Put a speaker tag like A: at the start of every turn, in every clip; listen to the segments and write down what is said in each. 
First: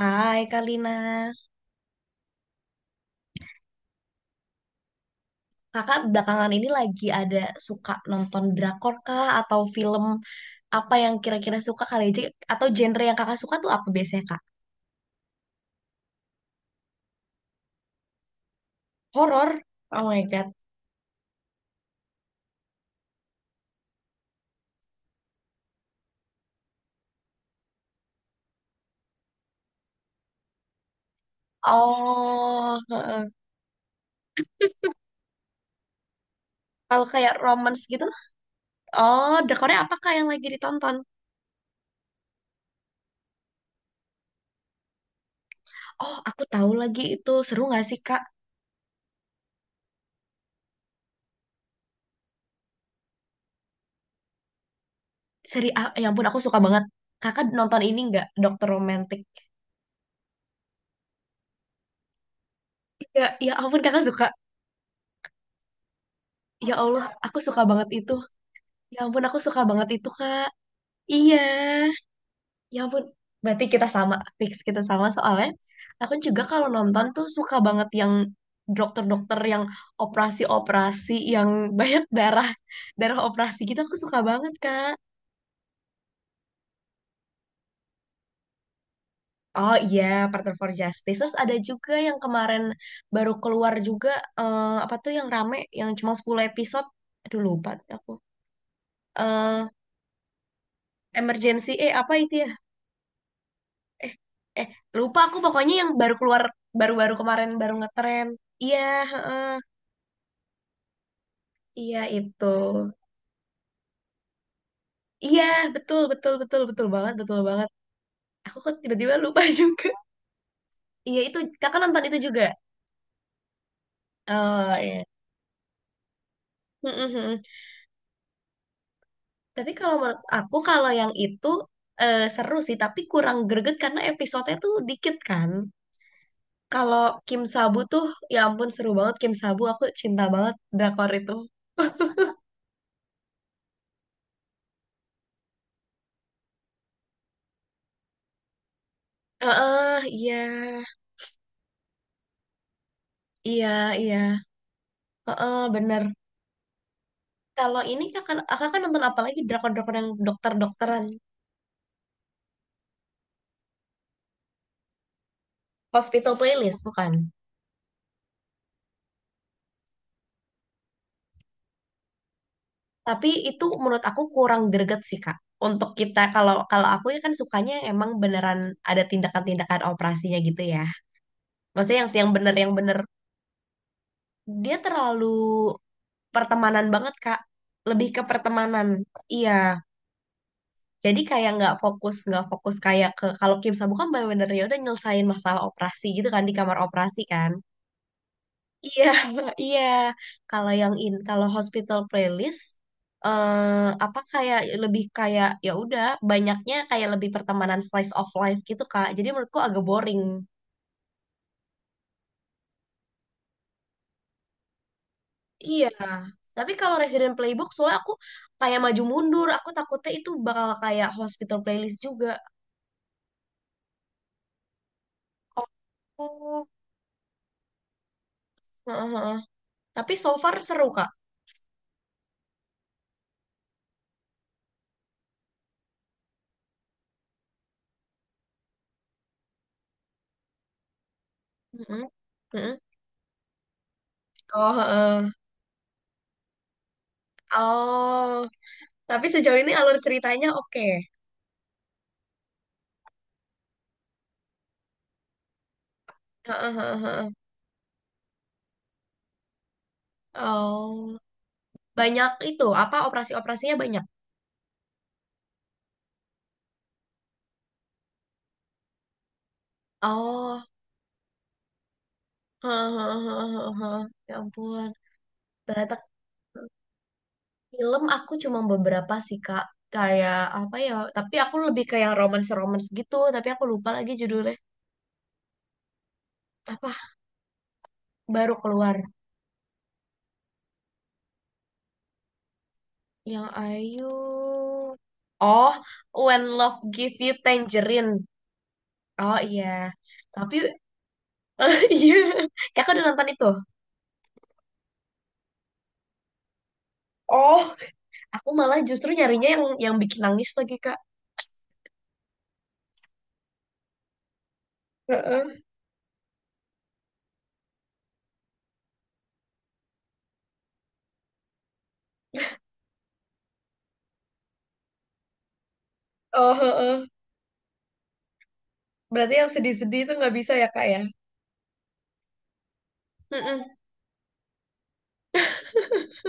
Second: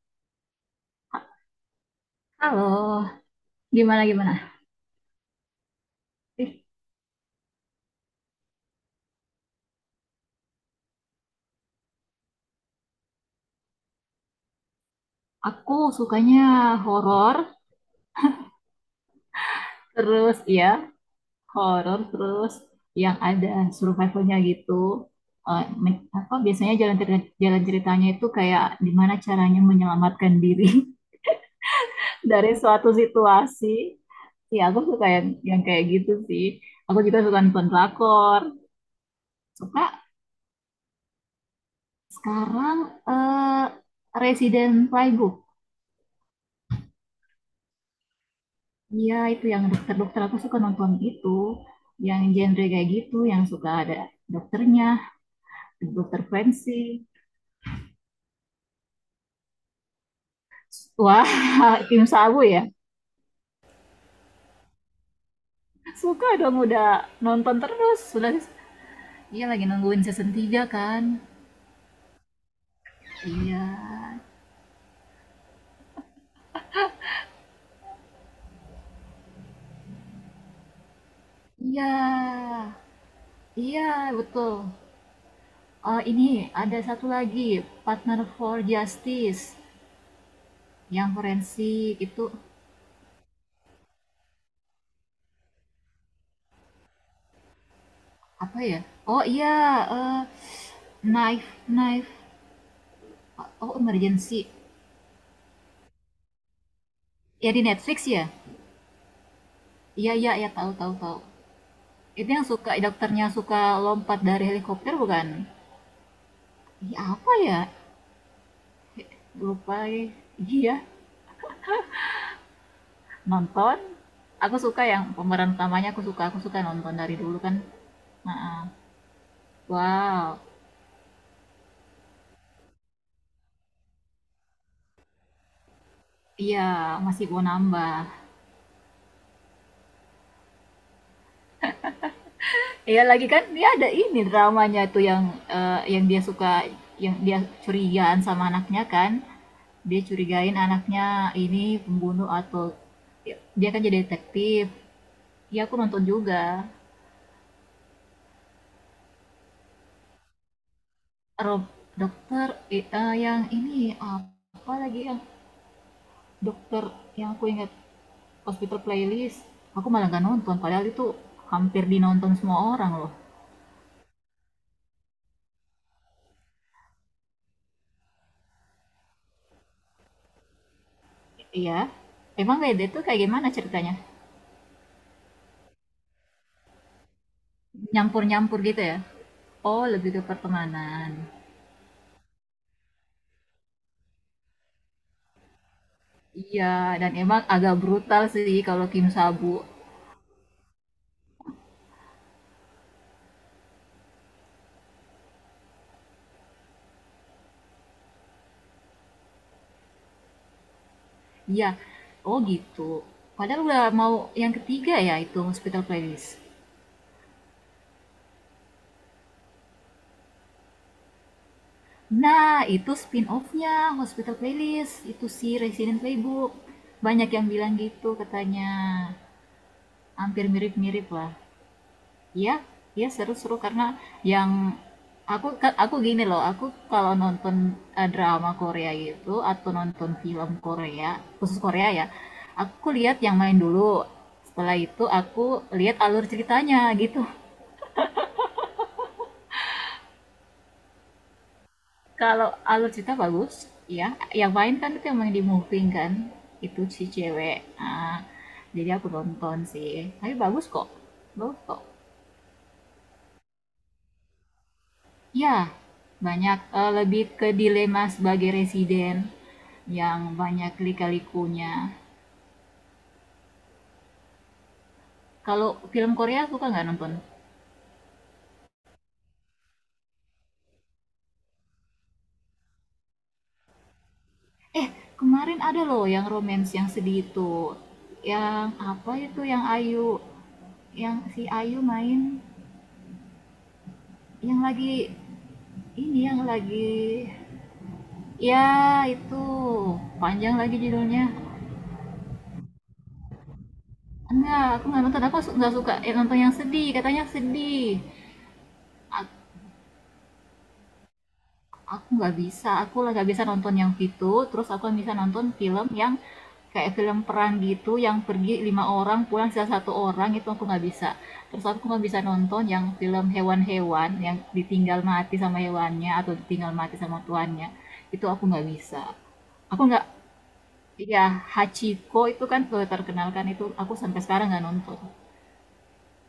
A: Hai Kalina,
B: Halo, gimana gimana?
A: kakak belakangan
B: Ih,
A: ini lagi ada suka nonton drakor kah atau film apa yang kira-kira suka kali aja atau genre yang kakak suka tuh apa biasanya kak?
B: aku sukanya horor,
A: Horor? Oh my
B: terus
A: God.
B: ya horor terus yang ada survivalnya gitu. Apa biasanya jalan ceritanya itu kayak gimana caranya menyelamatkan diri dari
A: Oh,
B: suatu
A: heeh.
B: situasi. Ya aku suka yang kayak gitu sih. Aku
A: Kalau
B: juga
A: kayak
B: suka nonton
A: romance gitu?
B: drakor.
A: Oh, drakornya
B: Suka
A: apa kak yang lagi ditonton?
B: sekarang eh Resident Playbook.
A: Oh, aku tahu lagi itu seru nggak sih kak?
B: Iya, itu yang dokter-dokter aku suka nonton itu, yang genre kayak gitu, yang suka ada dokternya,
A: Seri, ah, ya
B: dokter
A: ampun aku suka banget.
B: forensik.
A: Kakak nonton ini nggak, Dokter Romantik?
B: Wah, Kim Sabu ya.
A: Ya, ya ampun kakak suka.
B: Suka dong
A: Ya
B: udah
A: Allah, aku
B: nonton
A: suka banget
B: terus.
A: itu.
B: Sudah
A: Ya ampun, aku
B: iya
A: suka
B: lagi
A: banget
B: nungguin
A: itu,
B: season
A: Kak.
B: 3 kan.
A: Iya, ya ampun. Berarti
B: Iya.
A: kita sama, fix kita sama soalnya. Aku juga kalau nonton tuh suka banget yang dokter-dokter yang operasi-operasi yang banyak darah
B: Iya.
A: darah operasi gitu aku
B: Iya,
A: suka banget
B: betul.
A: Kak.
B: Oh, ini ada satu lagi, Partner for Justice
A: Oh iya, Partner for
B: yang
A: Justice. Terus ada juga
B: forensik
A: yang
B: itu
A: kemarin baru keluar juga, apa tuh yang rame yang cuma 10 episode. Aduh lupa aku.
B: apa ya? Oh iya,
A: eh
B: eh, Knife
A: Emergency,
B: Knife
A: apa itu ya?
B: Oh,
A: eh
B: emergency.
A: eh lupa aku pokoknya yang baru keluar baru-baru kemarin
B: Ya di
A: baru
B: Netflix ya?
A: ngetren. Iya, heeh,
B: Iya, iya, ya tahu, tahu, tahu.
A: iya
B: Itu yang
A: itu,
B: suka dokternya suka lompat dari helikopter bukan?
A: iya, betul betul betul betul
B: Ih,
A: banget,
B: apa
A: betul
B: ya?
A: banget. Aku kok tiba-tiba lupa juga.
B: Lupa. Eh. Iya,
A: Iya itu kakak nonton itu juga.
B: nonton. Aku
A: Oh
B: suka yang
A: iya.
B: pemeran utamanya aku suka
A: Mm,
B: nonton
A: mm,
B: dari dulu
A: mm.
B: kan. Nah,
A: Tapi kalau menurut
B: wow.
A: aku kalau yang itu seru sih tapi kurang greget karena episodenya tuh dikit kan.
B: Iya,
A: Kalau
B: masih
A: Kim
B: mau
A: Sabu
B: nambah.
A: tuh, ya ampun seru banget Kim Sabu, aku cinta banget drakor itu.
B: Iya lagi kan dia ada ini dramanya tuh yang dia suka yang dia curigaan sama anaknya kan.
A: Heeh,
B: Dia
A: iya,
B: curigain anaknya ini pembunuh atau ya,
A: iya,
B: dia kan jadi
A: iya.
B: detektif. Ya
A: Heeh,
B: aku nonton
A: bener.
B: juga.
A: Kalau ini kakak, kan nonton apa lagi drakor-drakor yang dokter-dokteran?
B: Rob dokter yang ini apa lagi yang
A: Hospital Playlist,
B: dokter
A: bukan?
B: yang aku ingat hospital playlist. Aku malah gak nonton padahal itu hampir dinonton semua orang loh.
A: Tapi itu menurut aku kurang greget sih, Kak. Untuk kita, kalau kalau aku ya kan sukanya emang beneran ada tindakan-tindakan operasinya gitu ya.
B: Iya.
A: Maksudnya yang bener,
B: Emang
A: yang
B: beda
A: bener.
B: tuh kayak gimana ceritanya?
A: Dia terlalu pertemanan banget, Kak. Lebih ke
B: Nyampur-nyampur gitu
A: pertemanan.
B: ya?
A: Iya.
B: Oh, lebih ke pertemanan.
A: Jadi kayak nggak fokus kayak ke kalau Kim sa kan bener-bener ya udah nyelesain masalah operasi gitu kan di
B: Iya,
A: kamar
B: dan
A: operasi
B: emang
A: kan.
B: agak brutal sih kalau
A: Iya,
B: Kim Sabu.
A: iya. Kalau kalau hospital playlist apa kayak lebih kayak ya udah banyaknya kayak lebih pertemanan slice of life gitu Kak. Jadi menurutku agak boring.
B: Iya. Oh gitu. Padahal udah mau yang ketiga ya itu Hospital
A: Iya.
B: Playlist.
A: Tapi kalau Resident Playbook soalnya aku kayak maju mundur, aku takutnya itu bakal kayak hospital playlist juga.
B: Nah, itu spin-off-nya Hospital Playlist. Itu si Resident Playbook.
A: Oh,
B: Banyak yang bilang gitu katanya.
A: heeh, heeh. Tapi so
B: Hampir
A: far seru Kak.
B: mirip-mirip lah. Iya, iya seru-seru karena yang aku kan aku gini loh, aku kalau nonton drama Korea gitu atau nonton film Korea, khusus Korea ya,
A: Heeh, heeh.
B: aku lihat yang main dulu.
A: Oh,
B: Setelah itu
A: heeh.
B: aku lihat alur ceritanya gitu.
A: Oh. Tapi sejauh ini alur ceritanya oke.
B: Kalau alur cerita bagus, ya. Yang main kan itu yang main di Moving kan,
A: Heeh,
B: itu
A: heeh,
B: si
A: heeh.
B: cewek. Ah, jadi aku nonton sih. Tapi bagus kok.
A: Oh.
B: Bagus kok.
A: Banyak itu, apa operasi-operasinya banyak.
B: Ya, banyak lebih ke dilema sebagai residen yang
A: Oh,
B: banyak lika-likunya.
A: ya ampun.
B: Kalau
A: Ternyata
B: film Korea suka nggak nonton?
A: film aku cuma beberapa sih, Kak. Kayak apa ya? Tapi aku lebih ke yang romance-romance gitu. Tapi aku lupa lagi judulnya.
B: Eh, Kemarin ada loh yang romance yang
A: Apa?
B: sedih itu.
A: Baru
B: Yang
A: keluar.
B: apa itu yang Ayu yang si Ayu main
A: Yang Ayu.
B: yang lagi
A: Oh,
B: ini yang
A: When Love Give
B: lagi
A: You Tangerine.
B: ya,
A: Oh
B: itu
A: iya. Tapi
B: panjang lagi judulnya.
A: iya. Kakak udah nonton itu?
B: Enggak, aku nggak nonton. Aku nggak suka nonton yang sedih. Katanya
A: Oh,
B: sedih.
A: aku malah justru
B: Aku,
A: nyarinya yang bikin nangis lagi, Kak.
B: aku nggak bisa. Aku lah nggak bisa nonton yang itu. Terus aku bisa nonton
A: Heeh.
B: film yang kayak film perang gitu, yang pergi lima orang, pulang sisa satu orang. Itu aku nggak bisa. Terus aku nggak bisa nonton yang film hewan-hewan yang ditinggal mati sama hewannya atau
A: Oh,
B: ditinggal mati
A: heeh.
B: sama tuannya. Itu aku nggak bisa.
A: Berarti yang
B: Aku
A: sedih-sedih
B: nggak.
A: itu nggak bisa ya, Kak, ya?
B: Iya, Hachiko itu kan, terkenal kan itu
A: Mm-mm.
B: aku sampai sekarang nggak nonton,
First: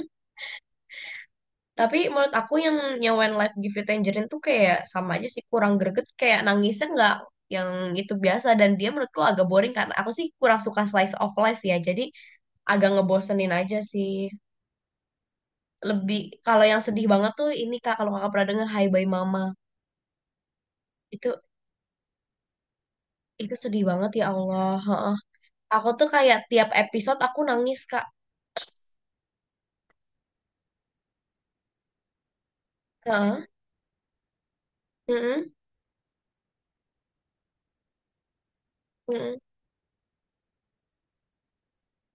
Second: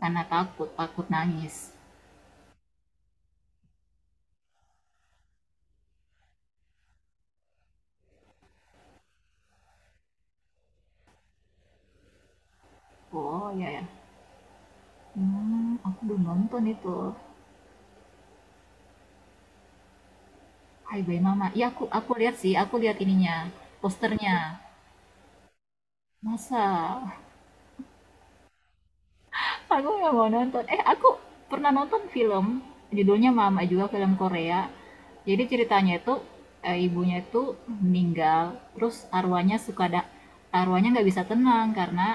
B: karena takut, takut nangis.
A: Tapi menurut aku yang When Life Give You Tangerine tuh kayak sama aja sih, kurang greget. Kayak nangisnya nggak yang itu biasa. Dan dia menurutku agak boring karena aku sih kurang suka slice of life ya. Jadi agak ngebosenin
B: Oh, iya
A: aja
B: ya?
A: sih.
B: Aku
A: Lebih,
B: belum nonton
A: kalau yang
B: itu,
A: sedih banget tuh ini, Kak, kalau kakak pernah denger Hai Bye Mama.
B: Hai Bye
A: Itu
B: Mama. Iya aku lihat sih, aku lihat ininya,
A: itu sedih banget, ya
B: posternya.
A: Allah. Heeh. Aku tuh kayak
B: Masa?
A: tiap episode aku nangis, Kak.
B: Aku nggak mau nonton. Aku pernah nonton film, judulnya
A: Heeh.
B: Mama juga, film Korea. Jadi
A: Mm-mm.
B: ceritanya itu, ibunya itu meninggal, terus
A: Mm-mm.
B: arwahnya suka ada, arwahnya nggak bisa tenang karena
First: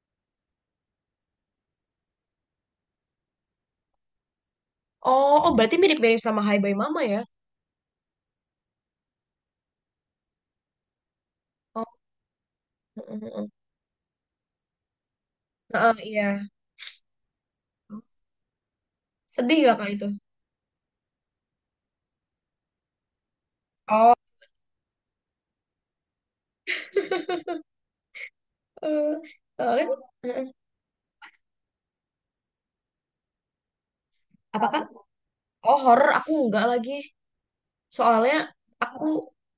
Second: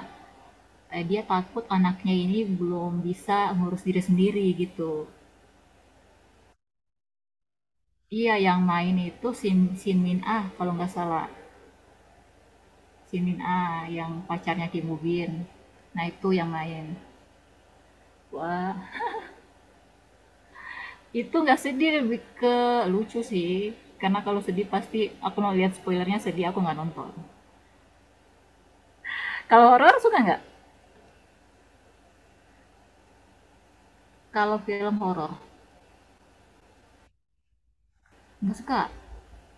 B: dia takut anaknya ini belum bisa ngurus diri sendiri gitu.
A: Oh, oh, berarti mirip-mirip sama Hai Bye Mama ya?
B: Iya yang main itu Sin Min Ah kalau nggak salah.
A: Oh,
B: Sin Min
A: mm-mm.
B: Ah yang pacarnya Kim Woo Bin.
A: Heeh,
B: Nah
A: iya.
B: itu yang main. Wah
A: Sedih gak kak itu?
B: itu nggak sedih lebih ke lucu sih.
A: Oh,
B: Karena kalau sedih pasti aku mau lihat spoilernya sedih aku nggak nonton.
A: Eh,
B: Kalau
A: soalnya,
B: horor suka nggak?
A: eh,
B: Kalau
A: apa kan?
B: film horor
A: Oh, horor aku enggak lagi. Soalnya
B: nggak suka.
A: aku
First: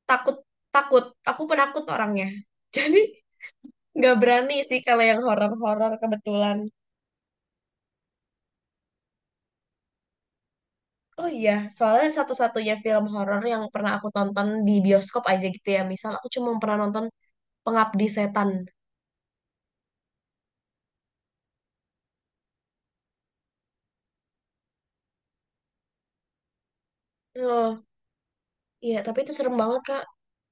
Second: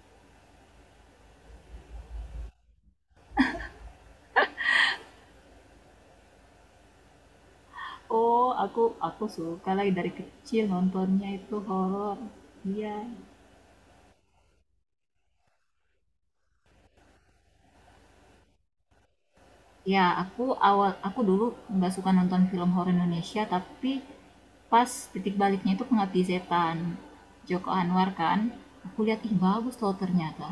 A: takut, takut. Aku penakut orangnya. Jadi nggak berani sih kalau yang horor-horor kebetulan.
B: Oh aku suka lagi dari kecil
A: Oh
B: nontonnya
A: iya,
B: itu
A: soalnya
B: horor.
A: satu-satunya
B: Iya,
A: film horor yang pernah aku tonton di bioskop aja gitu ya. Misal aku cuma pernah nonton Pengabdi Setan.
B: ya, aku awal aku dulu nggak suka nonton film horor Indonesia, tapi pas titik baliknya itu Pengabdi Setan. Joko
A: Oh,
B: Anwar kan,
A: iya,
B: aku
A: tapi
B: lihat
A: itu
B: ih
A: serem
B: bagus
A: banget,
B: loh
A: Kak.
B: ternyata.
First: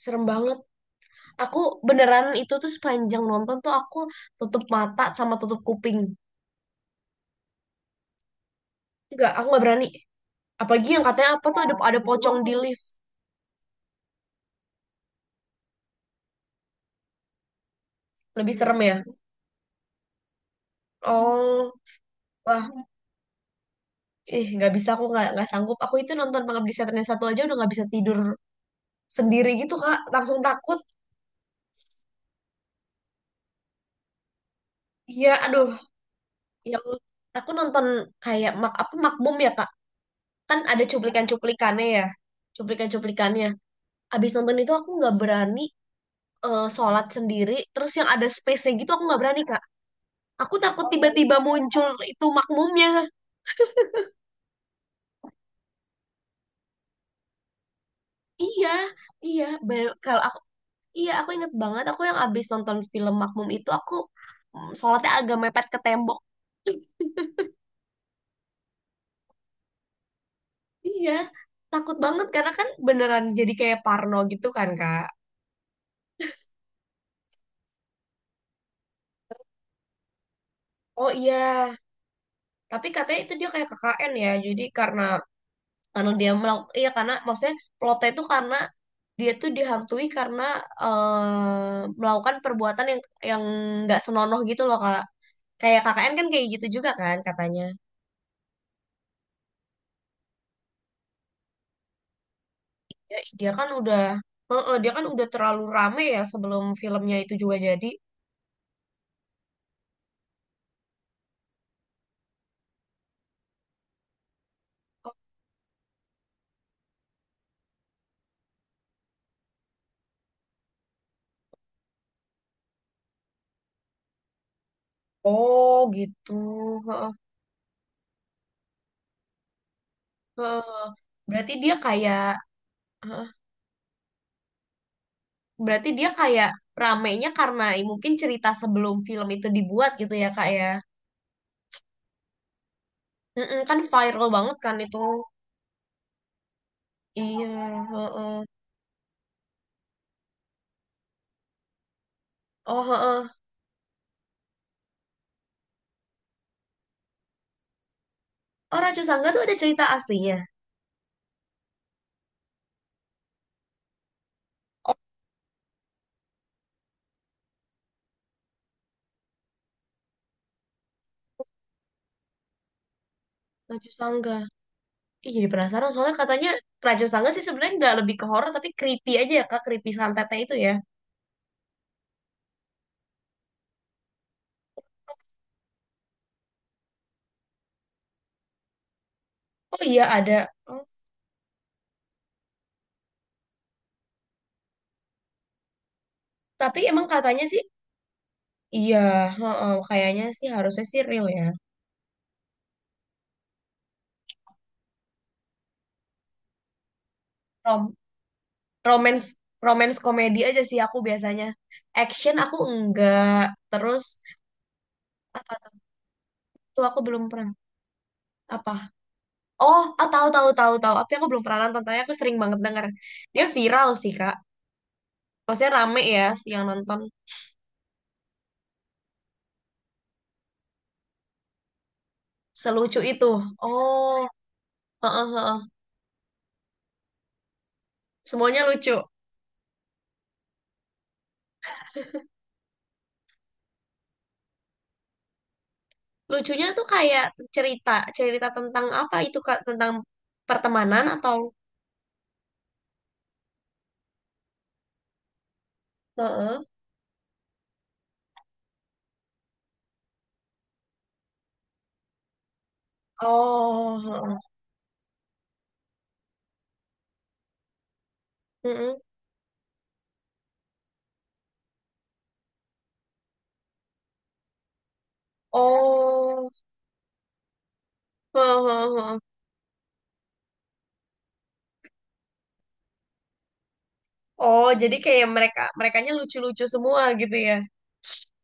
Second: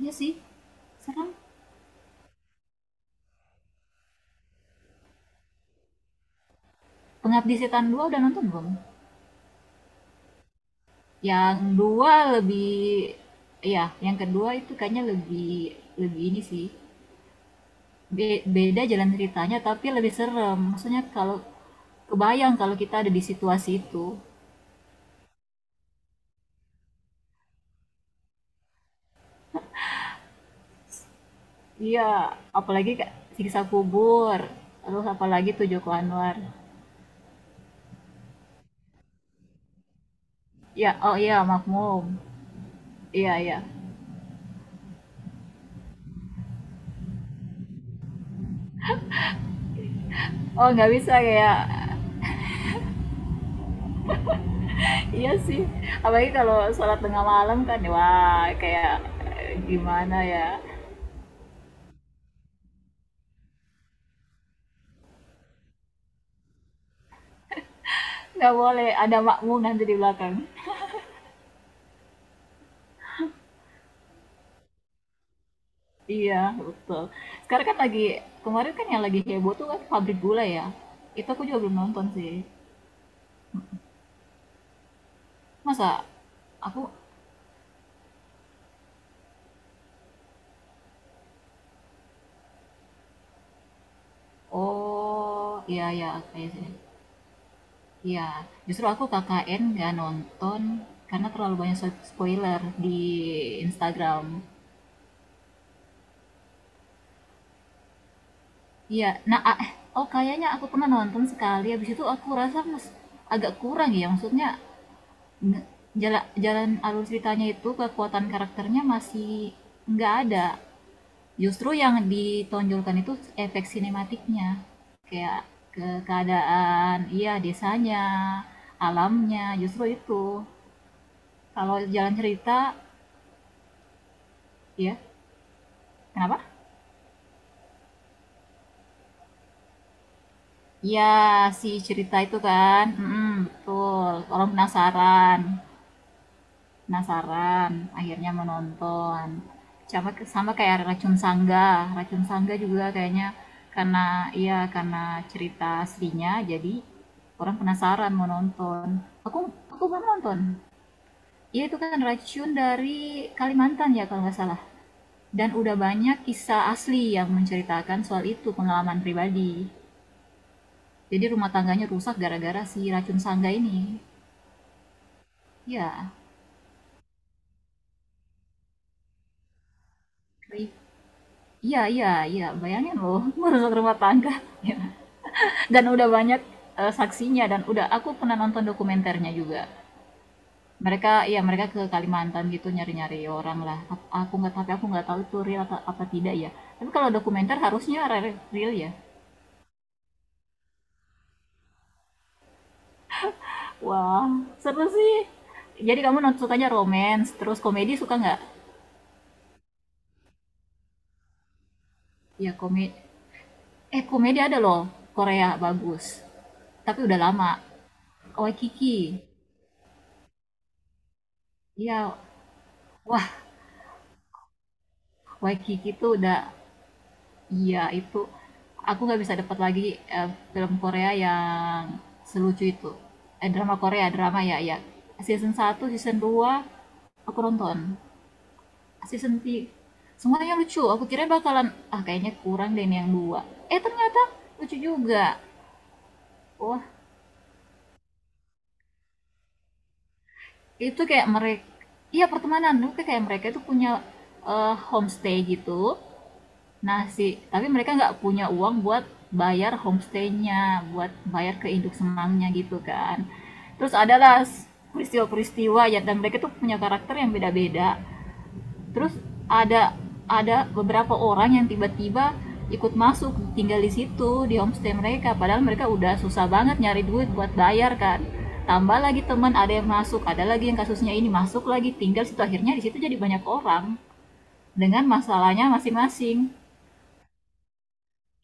B: Iya
A: Serem
B: sih,
A: banget.
B: serem.
A: Aku beneran itu tuh sepanjang nonton tuh aku tutup mata sama tutup kuping.
B: Pengabdi Setan 2 udah nonton belum?
A: Enggak, aku nggak berani. Apalagi yang katanya apa
B: Yang
A: tuh ada
B: dua
A: pocong di
B: lebih,
A: lift.
B: ya, yang kedua itu kayaknya lebih lebih ini sih.
A: Lebih serem
B: Beda
A: ya.
B: jalan ceritanya tapi lebih serem. Maksudnya kalau
A: Oh,
B: kebayang kalau
A: wah,
B: kita ada di situasi itu.
A: ih nggak bisa aku nggak sanggup. Aku itu nonton Pengabdi Setan yang satu aja udah nggak bisa tidur sendiri gitu Kak. Langsung takut.
B: Iya, apalagi Kak, Siksa Kubur, terus
A: Iya,
B: apalagi tuh
A: aduh,
B: Joko Anwar.
A: yang aku nonton kayak apa Makmum ya Kak. Kan ada
B: Ya, oh iya
A: cuplikan-cuplikannya ya.
B: Makmum. Iya,
A: Cuplikan-cuplikannya.
B: iya.
A: Abis nonton itu aku nggak berani, sholat sendiri. Terus yang ada space-nya gitu aku nggak berani Kak. Aku
B: Oh
A: takut
B: nggak bisa
A: tiba-tiba
B: kayak,
A: muncul itu makmumnya.
B: iya sih. Apalagi kalau sholat tengah malam kan, wah
A: Iya,
B: kayak
A: iya.
B: gimana
A: Kalau aku,
B: ya?
A: iya aku inget banget. Aku yang abis nonton film Makmum itu aku sholatnya agak mepet ke tembok.
B: Nggak boleh ada makmum nanti di belakang.
A: Iya, takut banget karena kan beneran jadi kayak parno gitu kan Kak.
B: Iya, betul. Sekarang kan lagi, kemarin kan yang lagi heboh tuh kan pabrik gula ya.
A: Oh
B: Itu aku juga
A: iya,
B: belum nonton sih.
A: tapi katanya itu dia kayak KKN ya. Jadi karena
B: Masa
A: karena dia melakukan,
B: aku,
A: iya, karena maksudnya plotnya itu karena dia tuh dihantui karena melakukan perbuatan yang nggak senonoh gitu loh kak,
B: oh
A: kayak
B: iya, ya
A: KKN kan kayak
B: kayaknya
A: gitu
B: sih.
A: juga kan katanya,
B: Iya, justru aku KKN nggak nonton karena terlalu banyak spoiler di
A: ya
B: Instagram.
A: dia kan udah terlalu rame ya sebelum filmnya itu juga jadi
B: Iya, nah ah, oh kayaknya aku pernah nonton sekali, habis itu aku rasa agak kurang ya, maksudnya nge- jala, jalan alur ceritanya itu kekuatan karakternya masih nggak ada. Justru yang ditonjolkan itu efek sinematiknya, kayak
A: oh
B: ke
A: gitu.
B: keadaan,
A: Heeh,
B: iya desanya, alamnya, justru itu.
A: heeh. Berarti dia
B: Kalau jalan
A: kayak
B: cerita,
A: heeh.
B: ya
A: Berarti dia
B: kenapa?
A: kayak ramenya karena mungkin cerita sebelum film itu dibuat gitu ya kak ya.
B: Iya, si cerita itu kan. Mm-mm,
A: Mm-mm, kan
B: betul.
A: viral
B: Orang
A: banget kan itu.
B: penasaran.
A: Iya,
B: Penasaran. Akhirnya
A: heeh.
B: menonton. Sama, sama kayak Racun Sangga. Racun Sangga
A: Oh,
B: juga kayaknya
A: heeh.
B: karena iya karena cerita aslinya jadi orang penasaran mau
A: Oh,
B: nonton.
A: Raju Sangga
B: Aku
A: tuh ada cerita
B: aku belum nonton.
A: aslinya.
B: Iya itu kan racun dari Kalimantan ya kalau nggak salah.
A: Oh,
B: Dan udah banyak kisah asli yang menceritakan soal itu pengalaman pribadi. Jadi rumah tangganya rusak gara-gara si racun sangga ini.
A: Raju Sangga. Ih, jadi penasaran
B: Ya,
A: soalnya katanya Raju Sangga sih sebenarnya nggak lebih ke horor tapi creepy aja ya Kak, creepy santetnya itu ya.
B: iya, iya, iya. Bayangin loh, merusak rumah tangga. Dan udah banyak saksinya dan udah aku pernah nonton dokumenternya juga.
A: Oh iya ada. Oh,
B: Mereka, ya mereka ke Kalimantan gitu nyari-nyari orang lah. Aku nggak, tapi aku nggak tahu itu real atau apa tidak ya.
A: tapi
B: Tapi
A: emang
B: kalau
A: katanya
B: dokumenter
A: sih,
B: harusnya real ya.
A: iya, heeh, kayaknya sih harusnya sih real ya.
B: Wah, seru sih. Jadi kamu sukanya romance, terus
A: Rom
B: komedi suka nggak?
A: romance romance komedi aja sih aku biasanya. Action
B: Ya
A: aku
B: komedi,
A: enggak. Terus
B: Komedi ada loh, Korea
A: apa tuh?
B: bagus.
A: Tuh aku
B: Tapi udah
A: belum pernah.
B: lama.
A: Apa?
B: Waikiki.
A: Oh, ah, tahu, tahu, tahu, tahu. Tapi aku belum pernah nonton,
B: Iya,
A: tapi aku sering banget denger.
B: wah,
A: Dia viral sih, Kak. Maksudnya
B: Waikiki
A: rame
B: itu
A: ya
B: udah
A: yang nonton
B: iya itu aku nggak bisa dapat lagi eh, film Korea yang selucu itu.
A: selucu itu.
B: Drama Korea,
A: Oh,
B: drama ya, ya.
A: heeh,
B: Season
A: heeh.
B: satu season 2 aku nonton.
A: Semuanya lucu.
B: Season 3 semuanya lucu. Aku kira bakalan ah kayaknya kurang deh ini yang dua. Ternyata lucu juga.
A: Lucunya
B: Wah,
A: tuh kayak cerita, cerita tentang apa itu, Kak? Tentang
B: itu
A: pertemanan
B: kayak
A: atau...
B: mereka, iya pertemanan, itu kayak mereka itu punya homestay gitu.
A: Heeh.
B: Nah, si tapi mereka nggak punya uang buat bayar homestaynya, buat bayar ke induk semangnya gitu kan. Terus
A: Oh, heeh.
B: adalah peristiwa-peristiwa ya dan mereka tuh punya karakter yang beda-beda
A: Mm-mm.
B: terus ada ada beberapa orang yang tiba-tiba ikut masuk tinggal di situ di homestay mereka padahal mereka udah susah
A: Oh,
B: banget nyari duit buat bayar kan
A: heeh, heeh,
B: tambah
A: heeh.
B: lagi teman ada yang masuk ada lagi yang kasusnya ini masuk lagi tinggal situ akhirnya di situ jadi banyak orang
A: Oh, jadi
B: dengan
A: kayak
B: masalahnya
A: merekanya
B: masing-masing
A: lucu-lucu semua gitu ya.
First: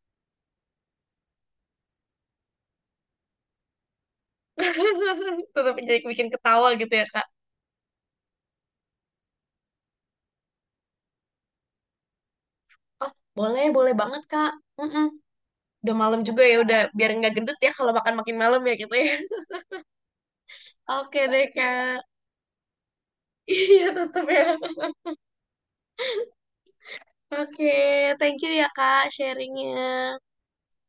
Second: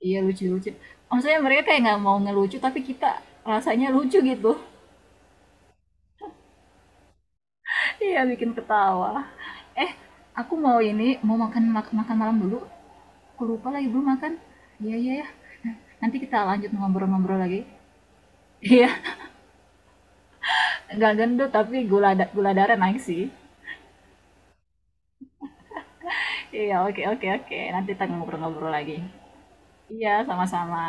B: iya lucu-lucu maksudnya mereka kayak nggak mau ngelucu tapi kita rasanya lucu gitu.
A: Tetap jadi bikin ketawa gitu ya, Kak.
B: Iya bikin ketawa. Eh, aku mau ini mau makan makan malam dulu.
A: Oh,
B: Aku
A: boleh,
B: lupa lagi
A: boleh
B: belum
A: banget,
B: makan.
A: Kak.
B: Iya
A: Mm-mm.
B: iya ya. Nah,
A: Udah
B: nanti
A: malam
B: kita
A: juga ya,
B: lanjut
A: udah biar nggak
B: ngobrol-ngobrol
A: gendut
B: lagi.
A: ya kalau makan makin malam ya gitu
B: Iya,
A: ya.
B: nggak
A: Oke deh,
B: gendut tapi
A: Kak.
B: gula darah naik sih.
A: Iya, tetap ya.
B: Iya, oke oke oke.
A: Oke,
B: Nanti kita
A: thank you ya,
B: ngobrol-ngobrol lagi.
A: Kak,
B: Iya,
A: sharingnya.
B: sama-sama.